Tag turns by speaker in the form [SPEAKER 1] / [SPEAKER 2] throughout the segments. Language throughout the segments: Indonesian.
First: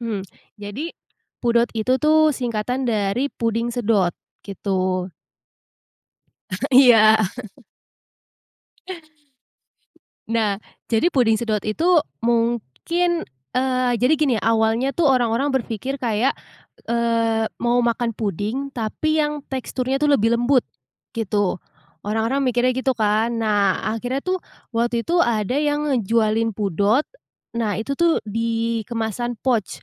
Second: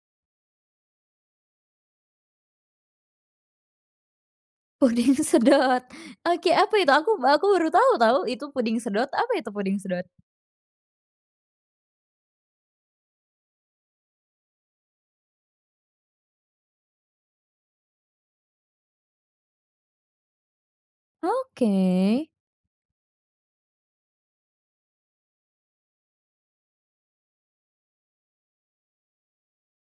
[SPEAKER 1] Hmm. Jadi, pudot itu tuh singkatan dari puding sedot, gitu.
[SPEAKER 2] Puding sedot. Oke, apa itu? Aku
[SPEAKER 1] Iya.
[SPEAKER 2] aku baru tau, tau itu puding sedot, apa itu puding sedot?
[SPEAKER 1] Nah, jadi puding sedot itu mungkin eee, jadi gini, awalnya tuh orang-orang berpikir kayak, eee, mau makan puding tapi yang teksturnya tuh lebih lembut, gitu.
[SPEAKER 2] Oke.
[SPEAKER 1] Orang-orang mikirnya gitu kan. Nah akhirnya tuh waktu itu ada yang ngejualin pudot, nah itu tuh di kemasan pouch,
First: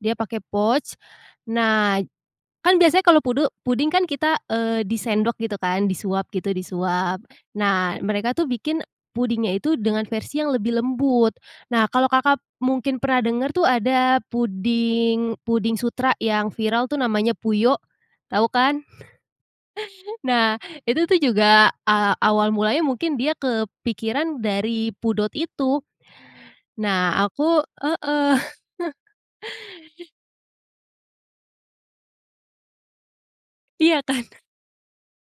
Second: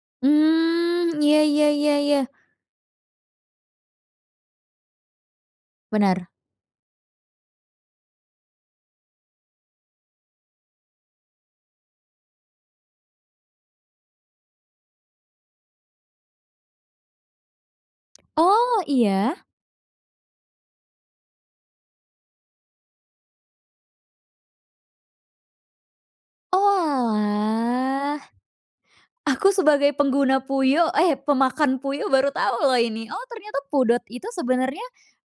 [SPEAKER 1] dia pakai pouch.
[SPEAKER 2] Mmm, iya iya iya
[SPEAKER 1] Nah,
[SPEAKER 2] iya.
[SPEAKER 1] kan biasanya kalau pude puding kan kita, eee, disendok gitu kan
[SPEAKER 2] Benar.
[SPEAKER 1] disuap gitu disuap. Nah mereka tuh bikin pudingnya itu dengan versi yang lebih lembut. Nah kalau Kakak mungkin pernah denger tuh ada puding puding sutra yang viral tuh namanya Puyo, tau
[SPEAKER 2] Oh,
[SPEAKER 1] kan?
[SPEAKER 2] iya.
[SPEAKER 1] Nah, itu tuh juga, eee, awal mulanya mungkin dia kepikiran dari pudot itu. Nah aku
[SPEAKER 2] Oalah.
[SPEAKER 1] heeh.
[SPEAKER 2] Aku sebagai pengguna Puyo, eh pemakan Puyo baru tau loh ini. Oh ternyata
[SPEAKER 1] Iya
[SPEAKER 2] pudot
[SPEAKER 1] kan.
[SPEAKER 2] itu sebenernya,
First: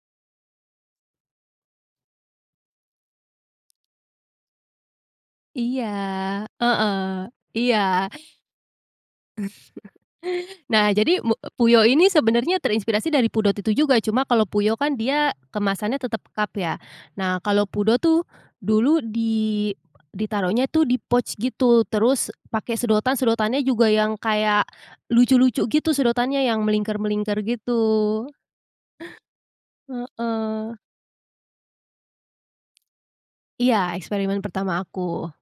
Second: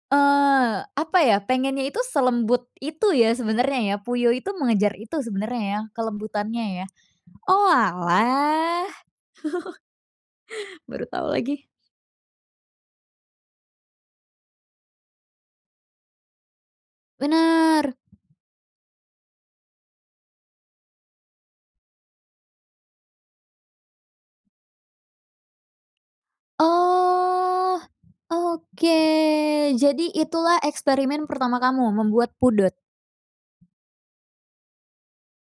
[SPEAKER 2] eee, apa ya, pengennya itu selembut itu ya sebenernya ya, Puyo itu mengejar itu sebenernya ya,
[SPEAKER 1] Iya.
[SPEAKER 2] kelembutannya ya.
[SPEAKER 1] Heeh. Iya.
[SPEAKER 2] Oalah.
[SPEAKER 1] Nah,
[SPEAKER 2] Baru
[SPEAKER 1] jadi
[SPEAKER 2] tahu
[SPEAKER 1] mu
[SPEAKER 2] lagi.
[SPEAKER 1] Puyo ini sebenarnya terinspirasi dari pudot itu juga, cuma kalau Puyo kan dia kemasannya tetap cup ya. Nah, kalau
[SPEAKER 2] Bener.
[SPEAKER 1] pudot tuh dulu di ditaruhnya itu di pouch gitu. Terus pakai sedotan, sedotannya juga yang kayak lucu-lucu gitu sedotannya yang melingkar-melingkar
[SPEAKER 2] Oh.
[SPEAKER 1] gitu.
[SPEAKER 2] Oke. Jadi itulah
[SPEAKER 1] Heeh.
[SPEAKER 2] eksperimen pertama kamu membuat pudot?
[SPEAKER 1] Iya, eksperimen pertama aku.